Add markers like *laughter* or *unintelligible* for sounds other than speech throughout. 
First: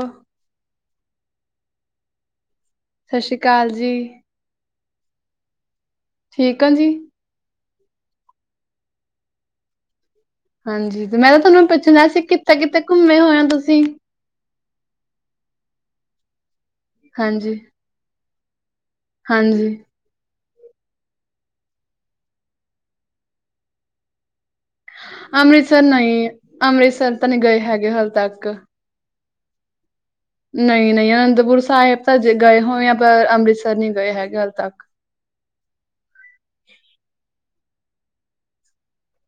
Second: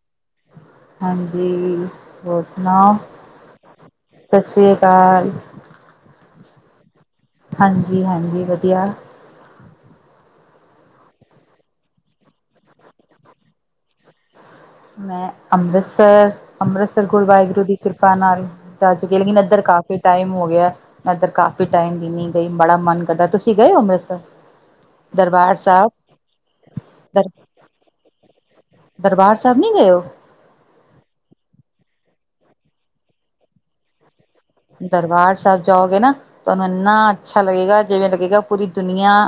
Hello. ਜੀ ਹੋਰ ਸੁਣਾਓ? ਸਤਿ ਸ਼੍ਰੀ ਅਕਾਲ ਜੀ। ਸਤਿ ਸ਼੍ਰੀ ਅਕਾਲ। ਠੀਕ ਆ ਜੀ। ਹਾਂਜੀ- ਹਾਂਜੀ ਵਧੀਆ। ਹਾਂਜੀ ਤੇ ਮੈਂ ਕਿਹਾ ਤੁਹਾਨੂੰ ਪੁੱਛਣਾ ਸੀ ਕਿੱਥੇ- ਕਿੱਥੇ ਘੁੰਮੇ ਹੋਏ ਹੋ ਤੁਸੀਂ? ਮੈਂ ਅੰਮ੍ਰਿਤਸਰ ਅੰਮ੍ਰਿਤਸਰ ਗੁਰੂ ਹਾਂਜੀ, ਵਾਹਿਗੁਰੂ ਦੀ ਕਿਰਪਾ ਨਾਲ ਜਾ ਚੁੱਕੀ ਲੇਕਿਨ ਇੱਧਰ ਹਾਂਜੀ ਕ- ਬੀ ਟਾਈਮ ਹੋ ਗਿਆ ਮੈਂ ਇੱਧਰ ਕਾਫ਼ੀ ਟਾਈਮ ਦੀ ਨੀ ਗਈ ਬੜਾ ਮਨ ਕਰਦਾ, ਤੁਸੀਂ ਗਏ ਹੋ ਅੰਮ੍ਰਿਤਸਰ? ਦਰਬਾਰ ਅੰਮ੍ਰਿਤਸਰ ਸਾਹਿਬ, ਨਹੀਂ ਅੰਮ੍ਰਿਤਸਰ ਦਰ ਤਾਂ ਨਹੀਂ ਗਏ ਹਜੇ ਹੱਲੇ ਤੱਕ। ਦਰਬਾਰ ਸਾਹਿਬ ਨੀ ਗਏ ਹੋ? ਨਈ- ਨਈ ਅਨੰਦਪੁਰ ਸਾਹਿਬ ਤਾ ਗਏ ਹੋਏ ਆ ਪਰ ਅੰਮ੍ਰਿਤਸਰ ਨੀ ਗਏ ਹੈਗੇ ਹਜ ਤੱਕ। ਦਰਬਾਰ ਸਾਹਿਬ ਜਾਓਗੇ ਨਾ ਤੁਹਾਨੂੰ ਇੰਨਾ ਅੱਛਾ ਲੱਗੇਗਾ ਜਿਵੇਂ ਲੱਗੇਗਾ ਪੂਰੀ ਦੁਨੀਆਂ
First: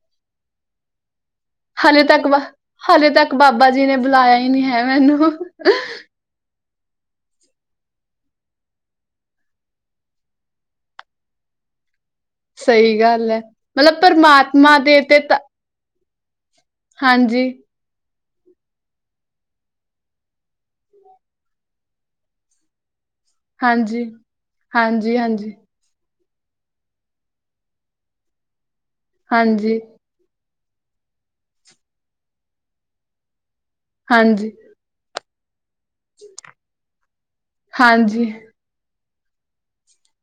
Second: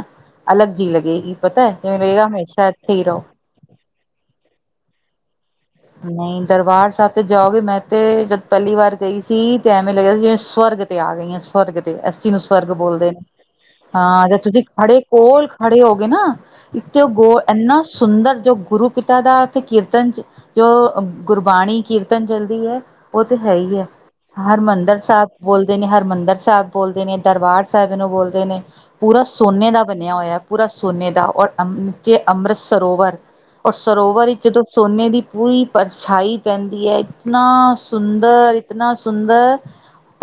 ਅਲੱਗ ਜੀ ਲੱਗੇਗੀ ਪਤਾ ਐ, ਐਵੇ ਹਾਲੇ ਤੱਕ ਲਗੇਗਾ ਵਾ ਹਮੇਸ਼ਾ ਇੱਥੇ ਈ ਹਾਲੇ ਰਹੋ। ਤੱਕ ਬਾਬਾ ਜੀ ਨੇ ਬੁਲਾਇਆ ਹੀ ਨੀ ਐ ਮੈਨੂੰ। ਨਈ ਦਰਬਾਰ ਸਾਹਿਬ ਤੇ ਜਾਓਗੇ, ਮੈਂ ਤੇ ਜਦ ਪਹਿਲੀ ਵਾਰ ਗਈ ਸੀ ਤੇ ਐਵੇਂ ਲੱਗਿਆ ਸੀ ਜਿਵੇਂ ਸਵਰਗ ਤੇ ਆ ਗਈਆਂ ਸਵਰਗ ਤੇ, ਅੱਸੀ ਨੂੰ ਸਵਰਗ ਸਹੀ ਬੋਲਦੇ ਨੇ ਗੱਲ ਹੈ। ਮਤਲਬ ਹਾਂ ਜੇ ਤੁਸੀਂ ਪਰਮਾਤਮਾ ਦੇ ਖੜੇ ਤੇ ਤਾਂ ਕੋਲ ਖੜੇ ਹੋ ਗਏ ਨਾ ਇੱਕ ਤੇ ਉਹ ਗੋ ਹਾਂਜੀ, ਇੰਨਾ ਸੁੰਦਰ ਜੋ ਗੁਰੂ ਪਿਤਾ ਦਾ ਕੀਰਤਨ ਚ, ਜੋ ਓ ਗੁਰਬਾਣੀ ਕੀਰਤਨ ਚਲਦੀ ਐ। ਉਹ ਤੇ ਹੈ ਹੀ ਐ, ਹਾਂਜੀ, ਹਰਿਮੰਦਰ ਹਾਂਜੀ, ਸਾਹਿਬ ਹਾਂਜੀ। ਬੋਲ ਦੇ ਨੇ, ਹਰਿਮੰਦਰ ਸਾਹਿਬ ਬੋਲਦੇ ਨੇ, ਦਰਬਾਰ ਸਾਹਿਬ ਇਨੂੰ ਬੋਲਦੇ ਨੇ, ਪੂਰਾ ਸੋਨੇ ਹਾਂਜੀ, ਦਾ ਬ- ਣਿਆ ਹੋਇਆ ਪੂਰਾ ਸੋਨੇ ਦਾ, ਔਰ ਜੇ ਅੰਮ੍ਰਿਤ ਸਰੋਵਰ ਔਰ ਸਰੋਵਰ ਵਿੱਚ ਹਾਂਜੀ, ਜਦੋਂ- ਸੋਨੇ ਦੀ ਪੂਰੀ ਪਰਛਾਈ ਪੈਂਦੀ ਐ, ਇਤਨਾ ਹਾਂਜੀ, ਸੁੰਦਰ ਇਤਨਾ ਸੁੰਦਰ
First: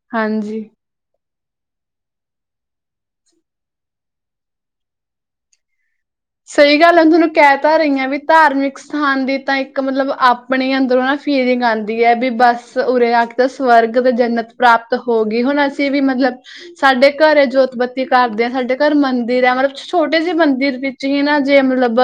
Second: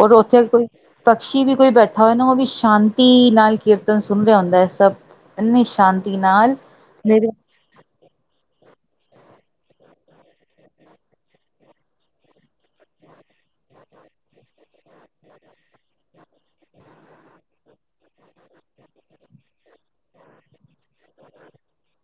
ਔਰ ਉੱਥੇ ਹਾਂਜੀ। ਕੋਈ, ਪਕਸ਼ੀ ਵੀ ਕੋਈ ਬੈਠਾ ਹੋਆ ਨਾ ਉਹ ਵੀ ਸ਼ਾਂਤੀ ਨਾਲ ਕੀਰਤਨ ਸੁਣ ਰਿਹਾ ਹੁੰਦਾ ਐ ਸਭ। ਇੰਨੀ ਸ਼ਾਂਤ- ਸਹੀ ਗੱਲ ਓਨੂੰ ਹਾਨੂੰ ਕਹਿ ਤਾਂ ਰਹੀ ਹਾਂ ਵੀ- ਧਾਰਮਿਕ ਸਥਾਨ ਦੀ ਤਾਂ ਇੱਕ ਮਤਲਬ ਆਪਣੇ ਅੰਦਰੋਂ ਨਾ ਫੀਰਿੰਗ ਆਂਦੀ ਐ, ਵੀ ਬਸ ਉਰੇ- ਸਵਰਗ ਤੇ ਜਨਤ ਪ੍ਰਾਪਤ ਹੋ ਗਈ, ਹੁਣ ਅਸੀਂ ਵੀ ਮਤਲਬ ਸਾਡੇ ਘਰ ਜੋਤਬੱਤੀ ਕਰਦੇ ਆ। ਸਾਡੇ ਘਰ ਮੰਦਿਰ ਹੈ ਮਤਲਬ, ਛੋਟੇ ਜਿਹੇ ਮੰਦਿਰ ਵਿੱਚ 'ਚ ਨਾ ਜੇ ਮਤਲਬ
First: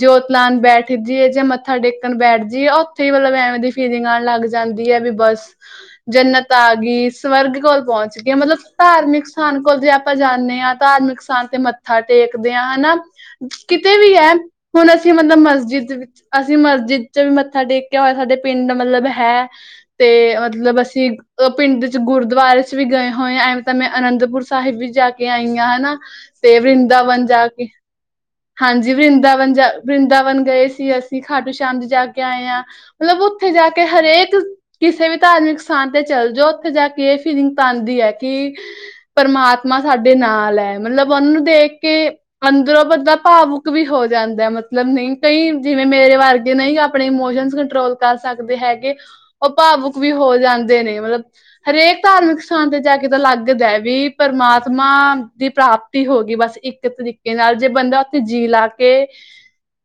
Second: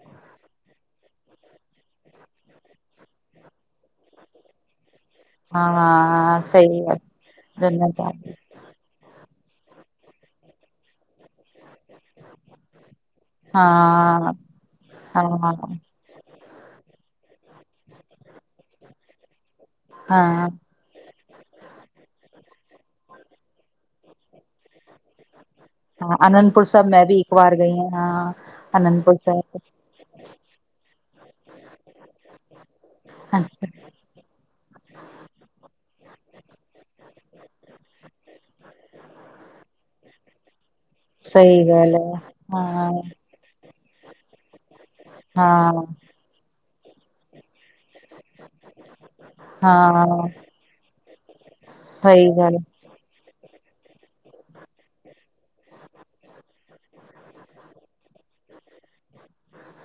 ਜੋਤ ਲਾਨ ਬੈਠ ਜਾਈਏ ਜਾਂੇ ਮੱਥਾ ਟੇਕਣ ਬੈਠ ਜਾਈਏ, ਉੱਥੇ ਹੀ ਮਤਲਬ ਐਵੇਂ ਦੀ ਫੀਲਿੰਗਾਂ ਲੱਗ ਜਾਂਦੀ ਹੈ, ਵੀ ਬੱਸ ਹਾਂ ਜਨਤ ਆ ਸਹੀ ਗੱਲ ਗਈ, ਸਵਰਗ ਕੋਲ ਜੰਨਤ ਆ ਪਹੁੰਚ ਗਿਆਈ ਮਤਲਬ ਧਾਰਮਿਕ ਸਥਾਨ, ਕੋਲ ਜੇ ਆਪਾਂ ਜਾਂਦੇ ਹਾਂ। ਧਾਰਮਿਕ ਸਥਾਨ ਤੇ ਮੱਥਾ ਟੇਕਦੇ ਹਾਂ, ਹਨਾ। ਕਿਤੇ ਵੀ ਹੈ, ਹਾਂ ਹੁਣ ਅਸੀਂ ਹਾਂ ਮਤਲਬ ਮਸਜਿਦ ਵਿੱਚ ਅਸੀਂ ਮਸਜਿਦ 'ਚ ਵੀ ਮੱਥਾ ਟੇਕਿਆ ਹੋਇਆ, ਸਾਡੇ ਪਿੰਡ ਮਤਲਬ ਹੈ। ਤੇ ਹਾਂ ਮਤਲਬ ਅਸੀਂ ਪਿੰਡ 'ਚ, ਗੁਰਦੁਆਰੇ 'ਚ ਵੀ ਗਏ ਹੋਏ। ਐਵੇਂ ਤਾਂ ਮੈਂ ਅਨੰਦਪੁਰ ਸਾਹਿਬ ਵੀ ਜਾ ਕੇ ਕੇ ਆਈਆਂ ਹਨਾ, ਹਾਂ ਤੇ ਅਨੰਦਪੁਰ ਸਾਹਿਬ ਮੈਂ ਵੀ ਵਰਿੰਦਾਵਨ ਇੱਕ ਜਾ ਵਾਰ ਕੇ ਗਈ ਹਾਂ। ਹਾਂਜੀ, ਅਨੰਦਪੁਰ ਵਰਿੰਦਾਵਨ ਸਾਹਿਬ ਜਾ ਵਰਿੰਦਾਵਨ ਗਏ ਸੀ ਅਸੀਂ, ਖਾਟੂ ਸ਼ਾਮ ਜੀ ਦੇ ਜਾ ਕੇ ਆਏ ਹਾਂ। ਮਤਲਬ ਉੱਥੇ ਅੱਛਾ ਜਾ ਕੇ ਹਰੇਕ ਕਿਸੇ ਵੀ ਧਾਰਮਿਕ ਸਥਾਨ ਤੇ ਚੱਲ ਜਾਓ, ਉੱਥੇ ਜਾ ਕੇ ਇਹ ਫੀਲਿੰਗ ਤਾਂ ਆਂਦੀ ਐ ਕਿ ਪਰਮਾਤਮਾ ਸਾਡੇ ਨਾਲ ਐ। ਮਤਲਬ, ਉਹਨੂੰ ਸਹੀ ਦੇਖ ਗੱਲ ਕੇ ਹੈ ਅੰਦਰੋਂ ਹਾਂ ਭਾਵੁਕ ਵੀ ਹੋ ਜਾਂਦਾ ਮਤਲਬ, ਨਹੀਂ ਕਈ ਹਾਂ ਜਿਵੇਂ ਮੇਰੇ ਵਰ ਜੇ ਨਹੀਂ, ਆਪਣੇ ਇਮੋਸ਼ਨ ਕੰਟਰੋਲ ਕਰ ਸਕਦੇ ਹੈਗੇ ਓ ਭਾਵੁਕ ਵੀ ਹਾਂ ਹੋ ਜਾਂਦੇ ਨੇ ਮਤਲਬ, ਹਰੇਕ ਸਹੀ ਧਾਰਮਿਕ ਗੱਲ ਸਥਾਨ ਤੇ ਜਾ ਕੇ ਤਾਂ ਲੱਗਦਾ ਵੀ, ਪਰਮਾਤਮਾ ਦੀ ਪ੍ਰਾਪਤੀ ਹੋ ਗਈ ਬਸ, ਇੱਕ ਤਰੀਕੇ ਨਾਲ ਜੇ ਬੰਦਾ ਜੀ ਲਾ ਕੇ,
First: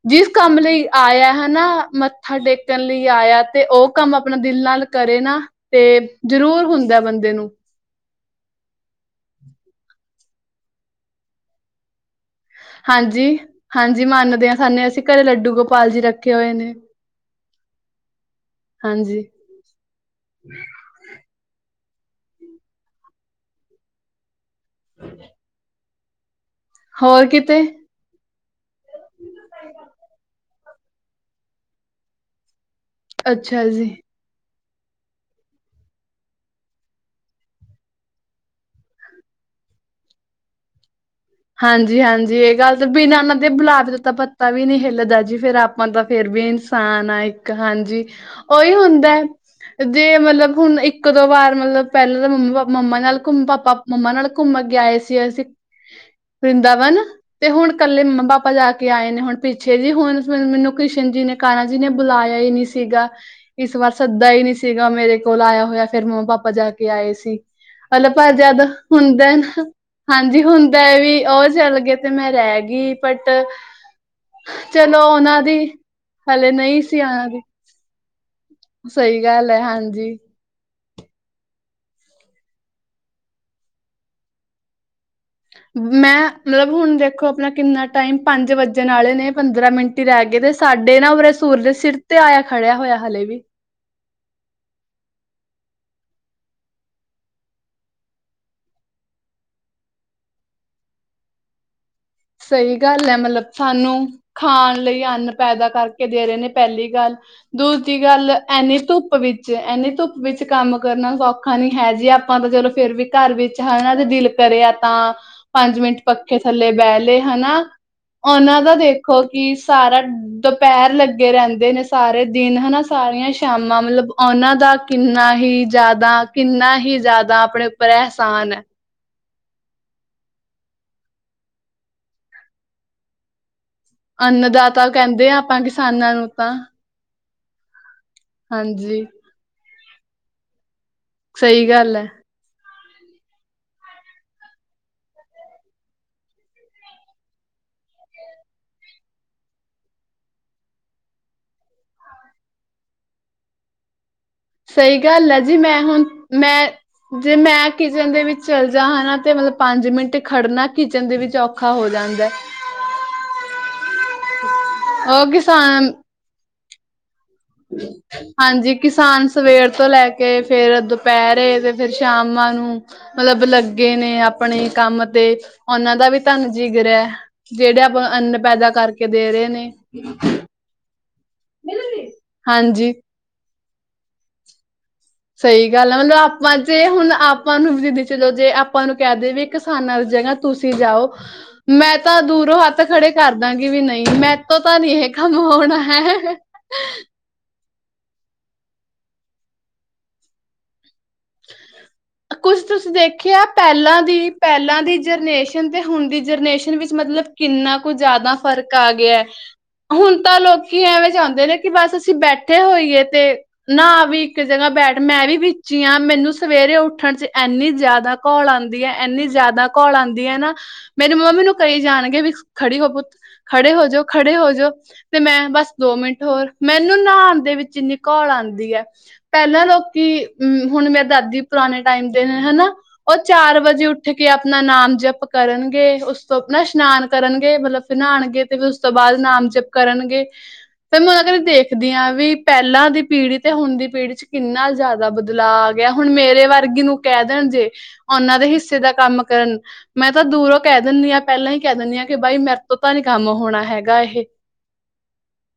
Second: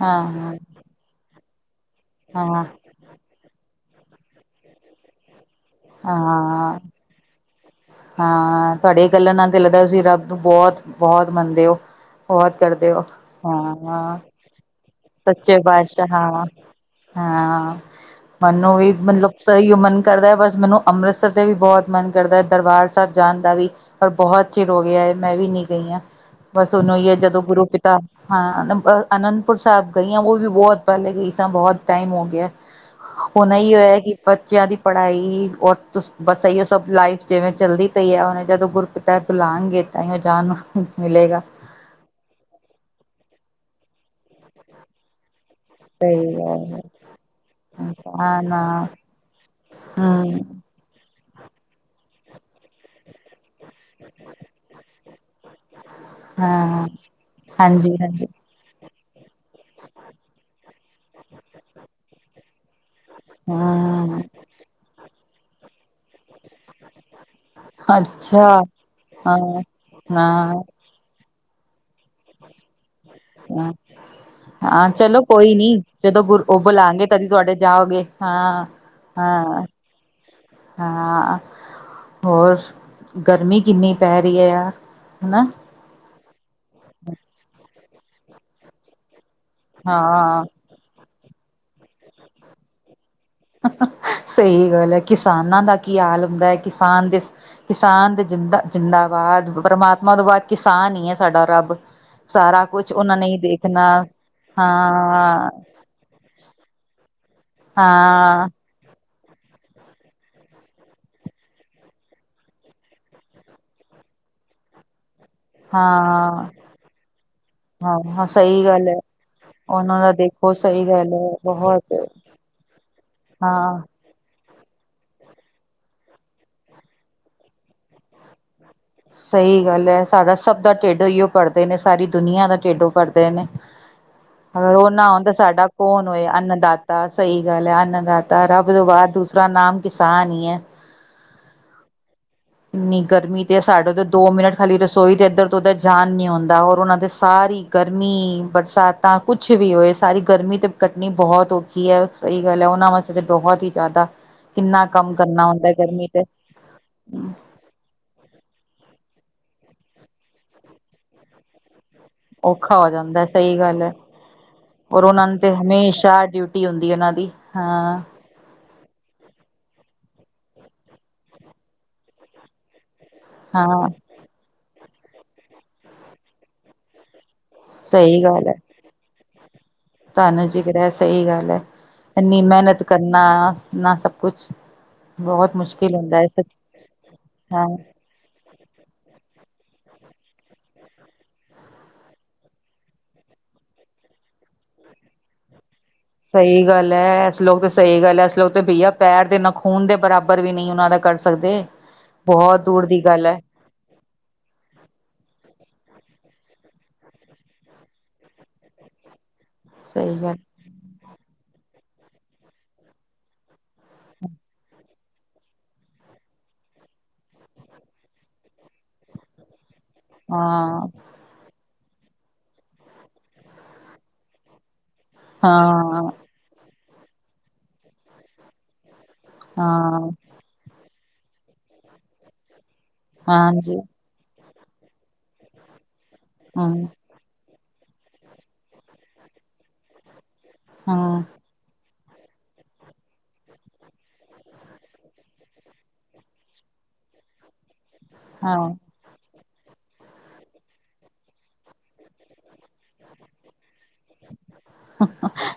ਹਾਂ ਜਿਸ ਹਾਂ ਕੰਮ ਲਈ ਆਇਆ ਹੈਨਾ, ਮ ਮੱਥਾ ਟੇਕਣ ਲਈ ਆਇਆ ਤੇ ਓ ਕੰਮ ਆਪਣਾ ਦਿਲ ਨਾਲ ਕਰੇ ਨਾ, ਤੇ ਹਾਂ ਜ਼ਰੂਰ ਹਾਂ ਹੁੰਦਾ ਬੰਦੇ ਨੂੰ। ਹਾਂ, ਤੁਹਾਡੇ ਗੱਲਾਂ ਨਾਲ ਤੇ ਲੱਗਦਾ, ਤੁਸੀਂ ਰੱਬ ਨੂੰ ਬਹੁਤ, ਬਹੁਤ ਮੰਨਦੇ ਓ। ਬਹੁਤ ਕਰਦੇ ਓ, ਹਾਂਜੀ, ਹਾਂਜੀ ਹਾਂ-ਹਾਂ, ਮੰਨਦੇ ਆ ਸਾਨੇ ਅਸੀਂ ਘਰੇ ਲੱਡੂ ਸੱਚੇ ਗੋਪਾਲ ਜੀ ਪਾਤਸ਼ਾਹ ਰੱਖੇ ਨਾਲ ਆ। ਹੋਏ ਨੇ। ਹਾਂ, ਮਨੂੰ ਵੀ ਹਾਂਜੀ, ਮਤਲਬ, ਸਹੀ ਓ ਮਨ ਕਰਦਾ ਐ ਬਸ, ਮੈਂਨੂੰ ਅੰਮ੍ਰਿਤਸਰ ਤੇ ਵੀ ਬਹੁਤ ਮਨ ਕਰਦਾ ਏ, ਦਰਬਾਰ ਸਾਹਿਬ ਜਾਣ ਦਾ ਵੀ। ਪਰ ਬਹੁਤ ਚਿਰ ਹੋ ਗਿਆ ਐ, ਮੈਂ ਵੀ ਨੀ ਗਈ ਆ। ਬਸ, ਹੁਣ ਓ, ਈ ਹੈ ਹੋਰ ਜਦੋਂ ਕਿਤੇ ਗੁਰੂ ' *inaudible* ' ਹਾਂ, ਅ- ਅਨੰਦਪੁਰ ਸਾਹਿਬ ਗਈ ਆਂ, ਉਹ ਵੀ ਬਹੁਤ ਪਹਿਲੇ ਗਈ ਸਾ, ਬਹੁਤ ਟਾਇਮ ਹੋ ਗਿਆ। ' *inaudible* ਹੁਣ ਏ ਹੀ ਹੋਇਆ ਕੀ ਬੱਚਿਆਂ ਦੀ ਪੜ੍ਹਾਈ, ਔਰ ਤੁਸ ਬਸ, ਏ ਈ ਓ ਸਭ ਲਾਈਫ ਜਿਵੇਂ ਚੱਲਦੀ ਪਈ ਆ। ' *unintelligible* ' ਜਦੋਂ ਗੁਰਪਿਤਾ ਬੁਲਾਣਗੇ, ਤਾਂਈਓ ਜਾਣ ਨੂੰ ਮਿਲੇਗਾ। ਹਾਂਜੀ-ਹਾਂਜੀ। ਇਹ ਗੱਲ ਤੇ ਬਿਨ੍ਹਾਂ ਉਹਨਾਂ ਦੇ ਬਲਾਣ, ' *unintelligible* ' ਦਾ ਤਾਂ ਪੱਤਾ ਵੀ ਨਹੀਂ ਹਿੱਲਦਾ ਜੀ। ਫਿਰ ਆਪਾਂ ਤਾਂ ਫਿਰ ਸਹੀ ਵੀ ਗੱਲ ਹੈ। ਇਨਸਾਨ ਆ, ਇੱਕ ਹਾਂਜੀ। ਇਨਸਾਨ ਉਹੀ ਆ, ਹੁੰਦਾ ਐ ਜੇ ਮਤਲਬ, ਹਮ ਹੁਣ ਇੱਕ ਕਦੋ ਵਾਰ ਮਤਲਬ ਪਹਿਲਾਂ ਮੰ, ਮੰਮਾ ਨਾਲ ਘੁੱਮ ਪਾਪਾ- ਮੰਮਾ ਨਾਲ ਘੁੰਮ ਕੇ ਆਏ ਸੀ, ਅਸੀਂ ਹਾਂ ਵ੍ਰਿੰਦਾਵਨ, ਤੇ ਹੁਣ ਹਾਂਜੀ ਇਕੱਲੇ ਮੰਮਾ ਹਾਂਜੀ ਪਾਪਾ ਜਾ ਕੇ ਆਏ ਨੇ ਹੁਣ ਪਿੱਛੇ ਜੀ, ਹੁਣ ਫਿਰ ਮੈਂਨੂੰ ਕ੍ਰਿਸ਼ਨ ਜੀ ਨੇ, ਕਾਣਾ ਜੀ ਨੇ ਬੁਲਾਇਆ ਹੀ ਨਹੀਂ ਸੀਗਾ। ਇਸ ਵਾਰ ਹਮ ਸੱਦਾ ਹੀ ਨਹੀਂ ਸੀਗਾ, ਮੇਰੇ ਕੋਲ ਆਇਆ ਹੋਇਆ, ਫਿਰ ਮੰਮਾ-ਪਾਪਾ ਜਾ ਕੇ ਆਏ ਸੀ। ' *unintelligible* ' ਅੱਛਾ ਜਦ ਹੁੰਦਾ ਐ ਹਾਂ ਨਾ, ਹਾਂਜੀ, ਹਾਂ ਹੁੰਦਾ ਐ ਵੀ ਓ ਚੱਲ ਗਏ, ਤੇ ਮੈਂ ਰਹਿਗੀ। ' *inaudible* ' ਹਾਂ, ਚਲੋ ਉਹਨਾਂ ਕੋਈ ਦੀ ਨੀ, ਜਦੋਂ ਗੁਰ ਹਲੇ ਓ ਨਹੀਂ ਸੀ ਬੁਲਾਣਗੇ, ਆਣਾ ਤਦੀ ਦੀ ਤੁਹਾਡੇ ਜਾਓਗੇ ਹਾਂ, ਸਹੀ ਗੱਲ ਹੈ ਹਾਂ। ਹਾਂਜੀ ਹਾਂ, ਹੋਰ ਗਰਮੀ ਕਿੰਨੀ ਪੈ ਰਹੀ ਐ, ਹੈਨਾ। ਮੈਂ ਮਤਲਬ ਹੁਣ ਦੇਖੋ ਆਪਣਾ ਕਿੰਨਾ ਟਾਈਮ ਪੰਜ ਵੱਜਣ ਵਾਲੇ ਨੇ ਪੰਦਰਾਂ ਮਿੰਟ ਹੀ ਰਹਿ ਹਾਂ ਗਏ ਸਾਡੇ ਨਾ ਉਰੇ ਸੂਰਜ ਸਿਰ ਤੇ ਆਇਆ ਖੜਿਆ ਹੋਇਆ ਹਲੇ ਵੀ। ਸਹੀ ਗੱਲ ਹੈ ਕਿਸਾਨਾਂ ਦਾ ਕੀ ਹਾਲ ਹੁੰਦਾ ਐ। ਕਿਸਾਨ ਦੇ ਕਿਸਾਨ ਦੇ ਜ਼ਿੰਦਾ, ਜ਼ਿੰਦਾਬਾਦ। ਪਰਮਾਤਮਾ ਤੋਂ ਬਾਅਦ ਕਿਸਾਨ ਈ ਐ ਸਾਡਾ ਰੱਬ। ਸਾਰਾ ਸਹੀ ਕੁਛ ਗੱਲ ਉਹਨਾਂ ਨੇ ਹੀ ਮਤਲਬ, ਦੇਖਣਾ ਸਾਨੂੰ ਖਾਣ ਲਈ ਅੰਨ ਹਾਂ ਪੈਦਾ ਕਰ ਕੇ ਦੇ ਰਹੇ ਨੇ ਪਹਿਲੀ ਗੱਲ। ਦੂਜੀ ਗੱਲ ਹਾਂ ਐਨੀ ਧੁੱਪ ਧੁੱਪ ਵਿੱਚ, ਐਨੀ ਧੁੱਪ ਵਿੱਚ ਕੰਮ ਕਰਨਾ ਸੌਖਾ ਨੀ ਹੈ ਜੀ। ਆਪਾਂ ਤਾਂ ਚਲੋ ਫੇਰ ਵੀ ਘਰ ਵਿੱਚ ਹਨਾ ਦਿਲ ਕਰਿਆ ਤਾਂ, ਪੰਜ ਮਿੰਟ ਪੱਖੇ ਹਾਂ ਥੱਲੇ ਬਹਿ ਲਏ। ਹਨਾ? ਹਾਂ ਉਹਨਾਂ ਸਹੀ ਦਾ ਗੱਲ ਹੈ ਦੇਖੋ ਕਿ ਉਹਨਾਂ ਸਾਰਾ ਦਾ ਦੇਖੋ ਸਹੀ ਦੁਪਹਿਰ ਗੱਲ ਹੈ ਲੱਗੇ ਰਹਿੰਦੇ ਨੇ। ਬਹੁਤ ਸਾਰੇ ਦਿਨ ਹਨਾ ਸਾਰੀਆਂ ਹਾਂ ਸ਼ਾਮਾਂ ਮਤ ਮਤਲਬ ਉਹਨਾਂ ਦਾ ਕਿੰਨਾ ਹੀ ਜ਼ਿਆਦਾ, ਕਿੰਨਾ ਹੀ ਜ਼ਿਆਦਾ ਆਪਣੇ ਉੱਪਰ ਅਹਿਸਾਨ ਹੈ ਸਹੀ ਗੱਲ ਐ। ਸਾਡਾ ਸਭ ਦਾ ਢਿੱਡ ਇਹੀਓ ਪੜਦੇ ਨੇ। ਸਾਰੀ ਦੁਨੀਆਂ ਦਾ ਢਿੱਡੋਂ ਪੜਦੇ ਨੇ। ਅੰਨ ਦਾ ਅਗਰ ਉਹ ਨਾ ਹੋਣ ਕਹਿੰਦੇ ਤਾਂ ਆ ਆਪਾਂ ਸਾਡਾ ਕੌਣ ਕਿਸਾਨਾਂ ਹੋਏ ਨੂੰ ਤਾਂ ਅੰਨਦਾਤ ਦਾ ਸਹੀ ਗੱਲ ਐ। ਅੰਣਦਾਤਾ ਰੱਬ ਤੋਂ ਹਾਂਜੀ ਬਾਅਦ ਦੂਸਰਾ ਨਾਮ ਕਿਸਾਨ ਈ ਐ। ਸਹੀ ਗੱਲ ਹੈ ਇੰਨੀ ਗਰਮੀ ਤਿਸ ਸਾਡੇ ਤਾਂ ਦੋ ਮਿੰਟ ਖਾਲੀ ਰਸੋਈ ਤੇ ਇੱਧਰ ਤੋਂ ਉੱਧਰ ਜਾਣ ਨੀ ਹੁੰਦਾ ਔਰ ਉਹਨਾਂ ਦੇ ਸਾਰੀ ਗਰਮੀ ਬਰਸਾਤ ਤਾਂ ਕੁੱਛ ਵੀ ਹੋਏ, ਸਾਰੀ ਗਰਮੀ ਤੇ ਕੱਟਣੀ ਬਹੁਤ ਔਖੀ ਹੈ। ਸਹੀ ਗੱਲ ਐ। ਉਹਨਾਂ ਵਾਸਤੇ ਤਾਂ ਬਹੁਤ ਹੀ ਜ਼ਿਆਦਾ ਕਿੰਨਾ ਸਹੀ ਕੰਮ ਗੱਲ ਹੈ ਕਰਨਾ ਜੀ। ਹੁੰਦਾ ਮੈਂ ਹੁਣ, ਗਰਮੀ ਤੇ ਮੈਂ ਜੇ ਮੈਂ ਕਿਚਨ ਦੇ ਵਿੱਚ ਚੱਲ ਜਾਂ ਹਨਾ ਤੇ ਮਤਲਬ ਪੰਜ ਮਿੰਟ ਖੜਨਾ ਕਿਚਨ ਦੇ ਵਿੱਚ ਔ ਔਖਾ ਹੋ ਜਾਣ ਔਖਾ ਹੋ ਜਾਂਦਾ, ਸਹੀ ਗੱਲ ਹੈ। ਔਰ ਉਹ ਉਹਨਾਂ ਨੂੰ ਤੇ ਕਿਸਾਨ ਹਮੇਸ਼ਾ ਡਿਊਟੀ ਡਿਊਟੀ ਹੁੰਦੀ ਹੈ ਉਹਨਾਂ ਦੀ। *inaudible* ਹਾਂ ਹਾਂਜੀ, ਕਿਸਾਨ ਸਵੇਰ ਤੋਂ ਲੈ ਕੇ ਫਿਰ ਦੁਪਹਿਰੇ ਤੇ ਫਿਰ ਸ਼ਾਮਾਂ ਨੂੰ ਮਤਲਬ ਹਾਂ ਲੱਗੇ ਨੇ ਆਪਨੇ ਕੰਮ ਤੇ, ਉਹਨਾਂ ਦਾ ਵੀ ਧੰਨ ਜਿਗਰਾ - ਜਿਹੜੇ ਆਪ ਸਹੀ ਅੰਨ ਗੱਲ ਹੈ ਪੈਦਾ ਕਰਕੇ ਦੇ ਰਹੇ ਨੇ। ਜਿਗਰਾ ਸਹੀ ਗੱਲ ਹੈ। ਇੰਨੀ ਮਿਹਨਤ ਹਾਂਜੀ। ਕਰਨਾ ਇੰਨਾ ਸਭ ਕੁਛ। ਬਹੁਤ ਸਹੀ ਗੱਲ ਮੁਸ਼ਕਿਲ ਹੈ ਮਤਲਬ ਹੁੰਦਾ ਸੱਚ ਆਪਾਂ'ਤੇ ਹੁਣ ਆਪਾਂ ਹਾਂ ਨੂੰ ਵੀ ਜ- ਚਲੋ ਜੇ ਆਪਾਂ ਨੂੰ ਕਹਿ ਦੇ ਵੀ ਕਿਸਾਨਾਂ ਦੀ ਜਗਾ ਤੁਸੀਂ ਜਾਓ- ਮੈਂ ਤਾਂ ਦੂਰੋਂ ਹੱਥ ਖੜੇ ਕਰਦਾਂਗੀ ਵੀ ਨਹੀਂ ਮੈਂ ਤੋਂ ਤਾਂ ਨੀ ਐਹ ਕੰਮ ਹੋਣਾ। ਹੈ। ਸਹੀ ਗੱਲ ਹੈ। ਇਸ ਲੋਕ ਤਾਂ ਸਹੀ ਗੱਲ ਹੈ। ਇਸ ਲੋਕ ਤੇ ਬਈ ਪੈਰ ਦੇ ਨਖੂਨ ਦੇ ਬਰਾਬਰ ਵੀ ਨਹੀਂ ਉਹਨਾਂ ਦਾ ਕਰ ਸਕਦੇ, ਕੁਛ ਬਹੁਤ ਦੂਰ ਤੁਸੀਂ ਦੀ ਗੱਲ ਹੈ। ਦੇਖਿਆ ਪਹਿਲਾਂ ਦੀ ਪਹਿਲਾਂ ਦੀ ਜਰਨੇਸ਼ਨ ਤੇ ਹੁਣ ਦੀ ਜਰਨੇਸ਼ਨ ਵਿੱਚ ਮਤਲਬ ਕਿੰਨਾ ਕੁ ਜ਼ਿਆਦਾ ਫਰਕ ਆ ਗਿਆ। ਸਹੀ ਹੁਣ ਗੱਲ ਤਾਂ ਲੋਕ- ਕੀ ਐਵੇਂ ਚਾਹੁੰਦੇ ਨੇ ਬਸ ਅਸੀਂ ਬੈਠੇ ਹੋਈਏ ਤੇ- ਨਾ ਵੀ ਇੱਕ ਜਗ੍ਹਾ ਬੈਠ, ਮੈਂ ਵੀ ਵਿੱਚ ਹੀ ਆਂ। ਮੈਨੂੰ ਸਵੇਰੇ ਉੱਠਣ'ਚ ਐਨੀ ਜ਼ਿਆਦਾ ਘੋਲ ਆਂਦੀ ਹੈ, ਐਨੀ ਜ਼ਿਆਦਾ ਘੋਲ ਆਂਦੀ ਆਂਦੀ ਆ ਨਾ ਹਾਂ ਮੇਰੀ ਮੰਮਾ ਨੂੰ ਕਹੀ ਜਾਣਗੇ ਵੀ ਖੜੀ ਹੋ ਪੁੱਤ, ਖੜੇ ਹੋਜੋ, ਖੜੇ ਹੋਜੋ ਤੇ ਮੈਂ ਬਸ ਦੋ ਹਾਂ ਮਿੰਟ ਹੋਰ। ਮੈਨੂੰ ਨਹਾਉਣ ਦੇ ਵਿੱਚ ਇੰਨੀ ਘੋਲ ਆਂਦੀ ਐ। ਪਹਿਲਾਂ ਹਾਂ ਲੋਕੀ, ਹਮ ਹੁਣ ਮੇਰੇ ਦਾਦੀ ਪੁਰਾਣੇ ਟਾਈਮ ਦੇ ਹਨਾ? ਉਹ ਚਾਰ ਹਾਂਜੀ ਵਜੇ ਉੱਠ- ਉਠ ਕੇ ਆਪਣਾ ਨਾਮ ਜਪ ਕਰਨਗੇ। ਉਸ ਤੋਂ ਆਪਣਾ ਹਮ ਇਸ਼ਨਾਨ- ਕਰਨਗੇ ਮਤਲਬ ਫੇਰ ਨਹਾਉਣਗੇ ਤੇ ਫਿਰ ਉਸ ਤੋਂ ਬਾਅਦ ਨਾਮ ਜਪ- ਕਰਨਗੇ ਫੇਰ ਮੈਂ ਹਮ ਅਗਦੇ ਦੇਖਦੀ ਹਾਂ ਵੀ- ਪਹਿਲਾਂ ਦੀ ਪੀੜ੍ਹੀ ਤੇ ਹੁਣ ਦੀ ਪੀੜ੍ਹੀ 'ਚ ਕਿੰਨਾ ਜ਼ਿਆਦਾ ਬਦ ਲਾ ਗਿਆ ਹੁਣ ਮੇਰੇ ਵਰਗੀ ਨੂੰ ਕਹਿ ਦੇਣ ਜੇ ਉਨ੍ਹਾਂ ਦੇ ਹਿੱਸੇ ਹਾਂ ਦਾ ਕੰਮ ਕਰਨ ਮੈਂ ਤਾਂ ਦੂਰੋਂ ਕਹਿ ਦੇਨੀ ਆ ਪਹਿਲਾਂ ਹੀ ਕਹਿ ਦੇਨੀ ਆ ਕਿ ਬਾਈ ਮੇਰੇ ਤੋਂ ਤਾਂ ਨੀ ਕੰਮ ਹੋਣਾ ਹੈਗਾ ਐ।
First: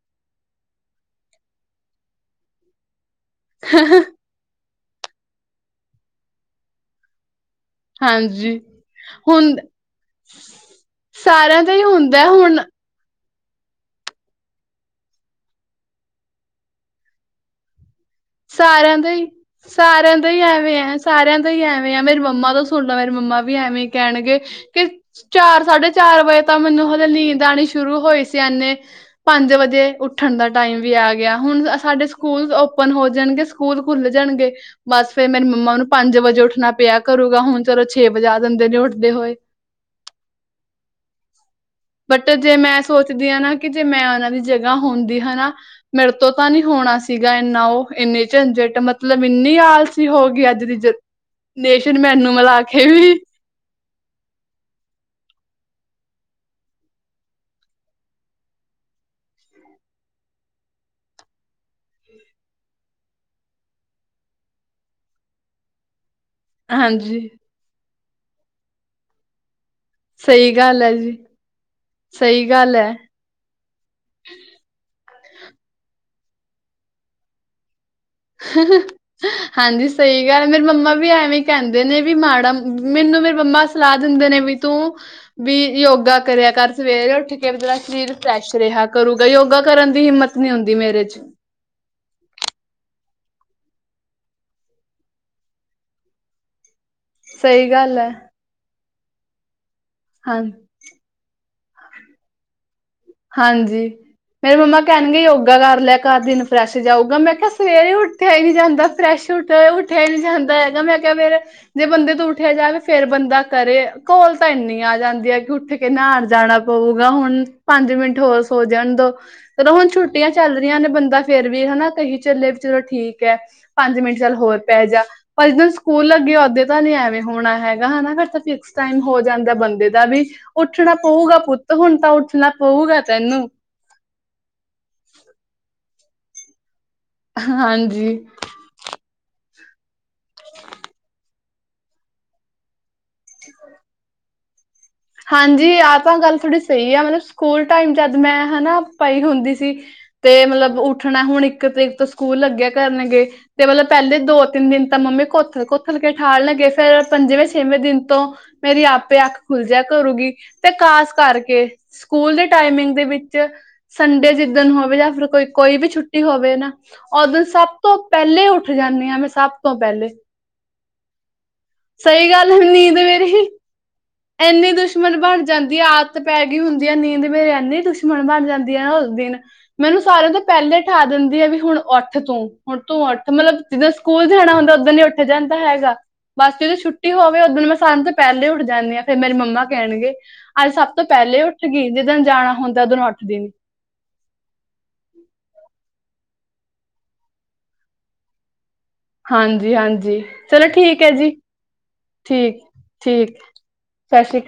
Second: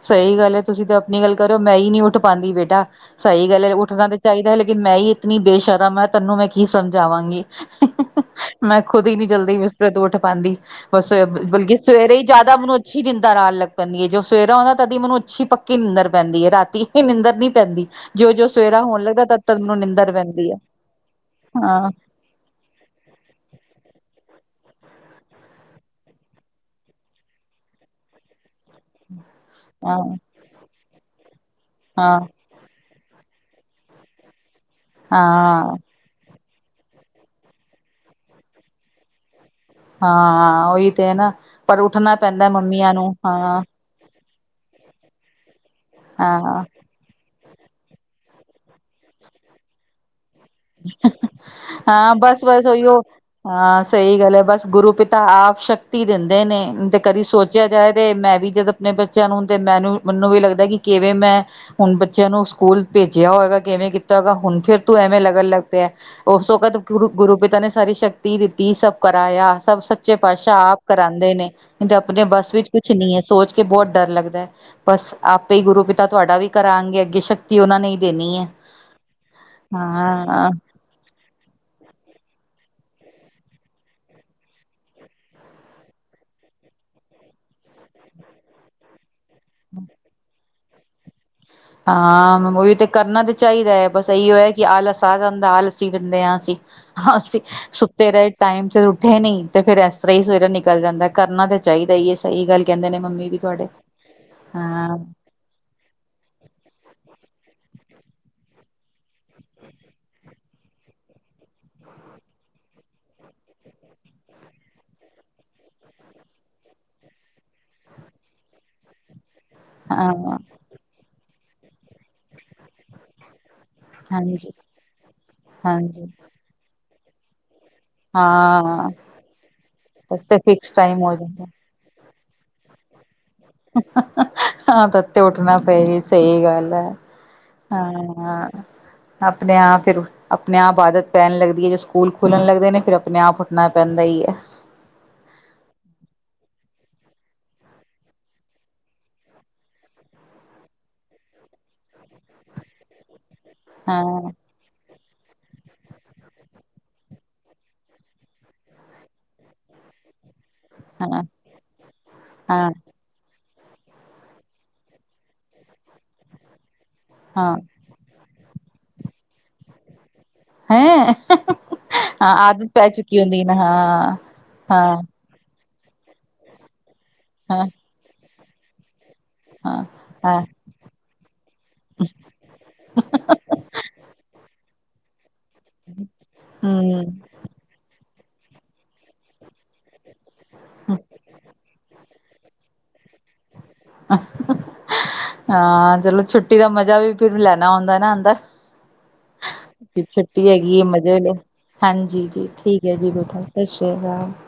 ਸਹੀ ਗੱਲ ਏ ਤੁਸੀਂ ਤੇ ਆਪਨੀ ਗੱਲ ਕਰੋ ਮੈਂ ਹੀ ਨੀ ਉੱਠ ਪਾਦੀ ਬੇਟਾ। ਸਹੀ ਗੱਲ ਐ ਉੱਠਣਾ ਤੇ ਚਾਹੀਦਾ ਹੈ ਲੇਕਿਨ ਮੈਂ ਹੀ ਇਤਨੀ ਬੇਸ਼ਰਮ ਆ ਤੈਨੂੰ ਮੈਂ ਕੀ ਸਮਝਾਵਾਂਗੀ? ਹਾਂਜੀ ਮੈਂ ਖੁਦ ਹੀ ਨੀ ਹੁਣ ਜਲਦੀ ਬਿਸਤਰੇ ਤੋਂ ਉੱਠ ਪਾਦੀ ਬ ਸਾਰਿਆਂ ਦਾ ਬਤਲਕਿ ਸਵੇਰੇ ਹੀ ਹੁੰਦਾ ਜਾਦਾ ਹੁਣ ਮੈਨੂੰ- *unintelligible* ਦਰ ਆਣ ਲੱਗ ਪੈਂਦੀ ਏ ਜੋ ਸਵੇਰਾ ਉਂਦਾ ਤਦੀ ਮੈਨੂੰ ਅੱਛੀ ਪੱਕੀ ਨਿੰਦਰ ਪੈਂਦੀ ਏ ਰਾਤੀ ਨਿੰਦਰ ਨੀ ਪੈਂਦੀ। ਜੋ ਜੋ ਸਵੇਰਾ ਸਾਰਿਆਂ ਹੋਣ ਦਾ ਲੱਗਦਾ ਹੀ, ਤਦ ਤਦ ਮੈਨੂੰ ਨਿੰਦਰ ਸਾਰਿਆਂ ਦਾ ਹੀ ਪੈਂਦੀ ਹੈ ਐਵੇਂ ਐ, ਸਾਰਿਆਂ ਦਾ ਹੀ ਹਾਂ ਐਵੇਂ ਐ ਮੇਰੀ ਮੰਮਾ ਤੋਂ *unintelligible* ਮੇਰੀ ਮੰਮਾ ਵੀ ਐਵੇਂ ਕਹਿਣਗੇ ਕਿ ਚਾਰ ਸਾਢੇ ਚਾਰ ਵਜੇ ਤਾਂ ਮੈਨੂੰ ਹਲੇ ਨੀਂਦ ਆਨੀ ਸ਼ੁਰੂ ਹੋਈ ਸੀ ਏਨੇ ਪੰਜ ਵਜੇ ਹਾਂ ਉਠਨ ਦਾ ਟਾਈਮ ਵੀ ਆ ਗਿਆ ਹੁਣ ਸਾਡੇ ਹਾਂ ਸਕੂਲਸ ਔਪਨ ਹੋ ਜਨ ਗੇ ਸਕੂਲ ਖੁੱਲ ਜਨ ਗੇ ਬਸ ਫੇਰ ਮੇਰੀ ਮੰਮਾ ਹਾਂ ਨੂੰ ਪੰਜ ਵਜੇ ਉੱਠਣਾ ਪਿਆ ਕਰੂਗਾ ਹੁਣ ਚਲੋ ਛੇ ਵਜਾ ਦੇਂਦੇ ਨੇ ਉੱਠਦੇ ਹੋਏ। ਹਾਂ, ਉਹੀ ਤੇ ਹੈ ਨਾ ਪਰ ਉੱਠਨੇ ਬਟ ਪੈਂਦਾ ਜੇ ਮੈਂ ਮੰਮੀਆਂ ਨੂੰ, ਸੋਚਦੀ ਨਾ ਹਾਂ। ਕਿ ਜੇ ਮੈਂ ਉਹਨਾਂ ਦੀ ਜਗ੍ਹਾ ਹੁੰਦੀ ਹਨਾ ਮੇਰੇ ਤੋਂ ਤਾਂ ਹਾਂ ਨੀ ਹੋਣਾ ਸੀਗਾ ਏਨਾ ਉਹ। ਇਨੇ ਝੰਜਟ ਮਤਲਬ ਇੰਨੀ ਆਲਸੀ ਹੋ ਗੇ ਆ ਰਿਜਕ ਨੇਸ਼ਨ ਹਾਂ ਮੈਨੂੰ ਮਿਲਾ ਬਸ-ਬਸ ਕੇ ਉਹੀਓ ਵੀ। ਹਾਂ ਸਈ ਗੱਲ ਏ ਬਸ ਗੁਰੂ ਪਿਤਾ ਆਪ ਸ਼ਕਤੀ ਦਿੰਦੇ ਨੇ ਤੇ ਕਦੀ ਸੋਚਿਆ ਜਾਏ ਤੇ ਮੈਂ ਵੀ ਜਦੋਂ ਪਨੇ ਬੱਚਿਆਂ ਨੂੰ ਤੇ ਮੈਨੂੰ ਮਨੂੰ ਵੀ ਲੱਗਦਾ ਕਿ ਕਿਵੇਂ ਮੈਂ ਹੁਣ ਬੱਚਿਆਂ ਨੂੰ ਸਕੂਲ ਭੇਜਿਆ ਹੋਏਗਾ ਕਿਵੇਂ ਕੀਤਾ ਹੋਗਾ ਹੁਣ ਫੇਰ ਤੋਂ ਐਵੇਂ ਲੱ ਗਣ ਲਗ ਪਿਆ ਓਸ ਵਕਤ ਗੁਰੂ ਹਾਂਜੀ ਗੁਰੂ ਪਿਤਾ ਨੇ ਸਾਰੀ ਸ਼ਕਤੀ ਦਿੱਤੀ ਸਭ ਕਰਾਇਆ ਸਭ ਸ ਚੇ ਸਹੀ ਪਾਤਸ਼ਾਹ ਆਪ ਗੱਲ ਹੈ ਜੀ ਕਰਾਦੇ ਨੇ ਨੀ ਤੇ ਆਪਣੇ ਸਹੀ ਬੱਸ ਵਿੱਚ ਗੱਲ ਕੁਛ ਨੀ ਹੈ ਸੋਚ ਕੇ ਬੌਤ ਡਰ ਲੱਗਦਾ ਬਸ ਆਪੇ ਹੀ ਗੁਰੂ ਪਿਤਾ ਤੁਹਾਡਾ ਵੀ ਕਰਾਂਗੇ ਅੱਗੇ ਸ਼ੱਕ ਤੀ ਉਹਨਾ ਨੇ ਹੀ ਦੇਨੀ ਏ ਹਾਂਜੀ ਹਾਂ। ਸਹੀ ਗੱਲ ਮੇਰੀ ਮੰਮਾ ਵੀ ਐਵੇਂ ਕਹਿੰਦੇ ਨੇ ਵੀ ਮਾੜਾ ਮੈਨੂੰ ਮੇਰੇ ਮੰਮਾ ਸਲਾਹ ਦਿੰਦੇ ਨੇ ਵੀ ਤੂੰ ਵੀ ਯੋਗਾ ਕਰਿਆ ਕਰ ਸਵੇਰੇ ਉੱਠ ਕੇ ਜਰਾ ਸਰੀਰ ਫਰੈਸ਼ ਰੇਹਾ ਕਰੂਗਾ ਯੋਗਾ ਕਰਨ ਦੀ ਹਿੰਮਤ ਨੀ ਹੁੰਦੀ ਮੇਰੇ ਚ। ਹਾਂ ਉਹੀ ਤੇ ਕਰਨਾ ਤੇ ਚਾਹੀਦਾ ਹੈ ਬਸ ਇਹੀਓ ਹੈ ਕਿ ਆਲਾ ਆ ਜਾਂਦਾ ਆਲੱਸੀ ਬੰਦੇ ਹਾਂ ਅਸੀਂ। ਅਸੀਂ ਸਹੀ ਗੱਲ ਹੈ ਸੁੱਤੇ ਰਹੇ ਟਾਈਮ ਸਿਰ ਉੱਠੇ ਨੀ ਤੇ ਫੇਰ ਏਸ ਤਰ੍ਹਾਂ ਹੀ ਸਵੇਰੇ ਹਾਂਜੀ ਨਿਕਲ ਜਾਂਦਾ। ਕਰਨਾ ਤਾਂ ਚਾਹੀਦਾ ਏ ਸਈ ਗੱਲ ਕੇਂਦੇ ਨੇ ਮੰਮੀ। ਵੀ ਤੁਹਾਡੇ ਹਾਂਜੀ ਮੇਰੇ ਮੰਮਾ ਹਾਂ ਕਹਨਗੇ ਯੋਗਾ ਕਰ ਲਿਆ ਘਰ ਦਿਨ ਫਰੈਸ਼ ਜਾਊਗਾ ਮੈਂ ਕਿਹਾ ਸਵੇਰੇ ਉੱਠਿਆ ਹੀ ਨੀ ਜਾਂਦਾ ਫਰੈਸ਼ ਉੱਠਿਆ, ਉੱਠਿਆ ਹੀ ਨੀ ਜਾਂਦਾ ਹੈਗਾ ਮੈਂ ਕਿਆ ਮੇਰੇ ਜੇ ਬੰਦੇ ਤ ਉੱਠਿਆ ਜਾਵੇ ਫੇਰ ਬੰਦਾ ਕਰੇ ਘੋਲ ਤਾਂ ਇੰਨੀ ਆ ਜਾਂਦੀ ਹੈ ਕਿ ਉੱਠ ਕਿ ਨਾਨ ਜਾਣਾ ਪਊਗਾ ਹੁਨ ਪੰਜ ਮਿੰਟ ਹੋਰ ਸੋ ਜਾਨ ਦੋ ਚਲੋ ਹੁਣ ਹਾਂ ਛੁੱਟੀਆਂ ਚੱਲ ਰਹੀਆਂ ਨੇ ਬੰਦਾ ਫੇਰ ਵੀ ਹਨਾ ਕਹੀ ਚੱਲੇ ਵੀ ਚਲੋ ਠੀਕ ਐ। ਪੰਜ ਮਿੰਟ ਚੱਲ ਹਾਂਜੀ। ਹੋਰ ਪੈ ਜਾ ਪਰ ਜਿੱ ਸਕੂਲ ਹਾਂਜੀ ਲੱਗੇ ਓਦੇ ਤਾਂ ਨੀ ਐਵੇਂ ਹੋਣਾ ਹੈਗਾ। ਹਨਾ ਫੇਰ ਤਾਂ ਫਿਕਸ ਹਾਂ ਟਾਈਮ ਹੋ ਜਾਂਦਾ ਬੰਦੇ ਦਾ ਤਦ ਵੀ ਤੇ ਫਿਕਸ ਉੱਠਣਾ ਟਾਈਮ ਹੋ ਪਊਗਾ ਜਾਂਦਾ। ਪੁੱਤ ਹੁਣ ਤਾਂ ਉੱਠਣਾ ਪਊਗਾ ਤੈਨੂੰ। ਤਾਂ ਤੱਕ ਤੇ ਉੱਠਨਾ ਪਏ ਸਈ ਗੱਲ ਐ ਹਾਂਜੀ ਹਾਂ। ਆਪਣੇ ਆਪ ਫੇਰ ਆਪਣੇ ਆਪ ਆਦਤ ਪੈਣ ਲੱਗਦੀ ਏ ਜੇ ਸਕੂਲ ਖੁਲੱਨ ਲੱਗਦੇ ਨੇ ਫੇਰ ਆਪਣੇ ਆਪ ਉਠਣਾ ਪੈਂਦਾ ਈ ਐ। ਹਾਂਜੀ ਆਹ ਤਾਂ ਗੱਲ ਥੋੜ੍ਹੀ ਸਹੀ ਆ ਮਤਲਬ ਸਕੂਲ ਟਾਈਮ ਜਦ ਮੈਂ ਹਨਾ ਪਈ ਹੁੰਦੀ ਸੀ ਤੇ ਮਤਲਬ ਉੱਠਣਾ ਹੁਣ ਇੱਕ ਤਰੀਕ ਤੋਂ ਸਕੂਲ ਲੱਗਿਆ ਕਰਨਗੇ ਤੇ ਮਤਲਬ ਹਾਂ ਪੈਲੇ ਦੋ ਤਿੰਨ ਦਿਨ ਤਾਂ ਮੰਮੀ ਕੋਥ ਕੋਥਲ ਕੇ ਠਾਨ ਲੱਗੇ ਫੇਰ ਪੰਜਵੇਂ, ਛੇਵੇਂ ਦਿਨ ਤੋਂ ਮੇਰੀ ਆਪੇ ਅੱਖ ਖੁੱਲ ਜਿਆ ਕਰੂਗੀ ਤੇ ਖਾਸ ਹਾਂ ਕਰਕੇ ਸਕੂਲ ਦੇ ਹਾਂ ਟਾਈਮਿੰਗ ਦੇ ਵਿੱਚ ਸੰਡੇ ਜਿੱਦਣ ਹੋਵੇ ਜਾਂ ਫਿਰ ਕੋਈ ਕੋਈ ਵੀ ਛੁੱਟੀ ਹੋਵੇ ਨਾ, ਓਦਨ ਹਾਂ। ਸਭ ਤੋਂ ਪਹਿਲੇ ਉੱਠ ਜਾਂਨੇ ਆ, ਮੈਂ ਸਭ ਤੋਂ ਪਹਿਲੇ। ਹੈਂ! ਸਹੀ ਹਾਂ, ਗੱਲ ਆਦਤ ਹੈ ਪੈ ਨੀਂਦ ਚੁੱਕੀ ਮੇਰੀ ਹੁੰਦੀ ਨਾ ਹਾਂ। ਇੰਨੀ ਦੁਸ਼ਮਣ ਬਣ ਜਾਂਦੀ ਆ, ਆਦਤ ਪੈ ਗਈ ਹੁੰਦੀ ਆ, ਨੀਂਦ ਮੇਰੇ ਐੰਨੀ ਦੁਸ਼ਮਣ ਬਣ ਜਾਂਦੀ ਆ ਓ। ਦਿਨ ਮੈਨੂੰ ਸਾਰਿਆਂ ਦੇ ਪਹਿਲੇ ਉਠਾ ਦਿੰਦੇ ਆ ਵੀ ਹੁਣ ਉਠ ਤੂੰ, ਹੁਣ ਤੂੰ ਉਠ, ਮਤਲਬ ਜਿੱਦਾਂ ਸਕੂਲ ਜਾਣਾ ਹੁੰਦਾ ਉੱਦਾਂ ਨ ਠ ਜਾਂਦਾ ਹੈਗਾ, ਬਸ ਜਦੋਂ ਛੁੱਟੀ ਹੋਵੇ, ਉਦਨ ਮੈਂ ਸਝ ਤੋਂ ਪਹਿਲੇ ਉੱਠ ਜਾਂਨੇ ਆ। ਫੇਰ ਮੇਰੀ ਮੰਮਾ ਕਹਿਣਗੇ, ਅੱਜ ਸਭ ਤੋਂ ਪਹਿਲੇ ਉੱਠ ਗਈ, ਜਿੱਦਣ ਜਾਣਾ ਹੁੰਦਾ, ਉਦਨ ਉੱਠਦੀ ਨੀ। ਅ ਹਾ ਹਾ ਹਾਂ, ਚਲੋ ਛੁੱਟੀ ਦਾ ਮਜ਼ਾ ਵੀ ਫਿਰ ਲੈਣਾ ਆਉਂਦਾ ਨਾ ਅੰਦਰ। ਹਾਂਜੀ ਕੀ ਹਾਂਜੀ ਛੁੱਟੀ ਚਲੋ ਹੈਗੀ ਆ, ਠੀਕ ਹੈ ਮਜੇ ਜੀ ਲਓ। ਹਾਂਜੀ ਜੀ, ਠੀਕ ਹੈ ਜੀ ਬੇਟਾ, ਸਤਿ ਸ਼੍ਰੀ ਸਤਿ ਅਕਾਲ। ਸ੍ਰੀ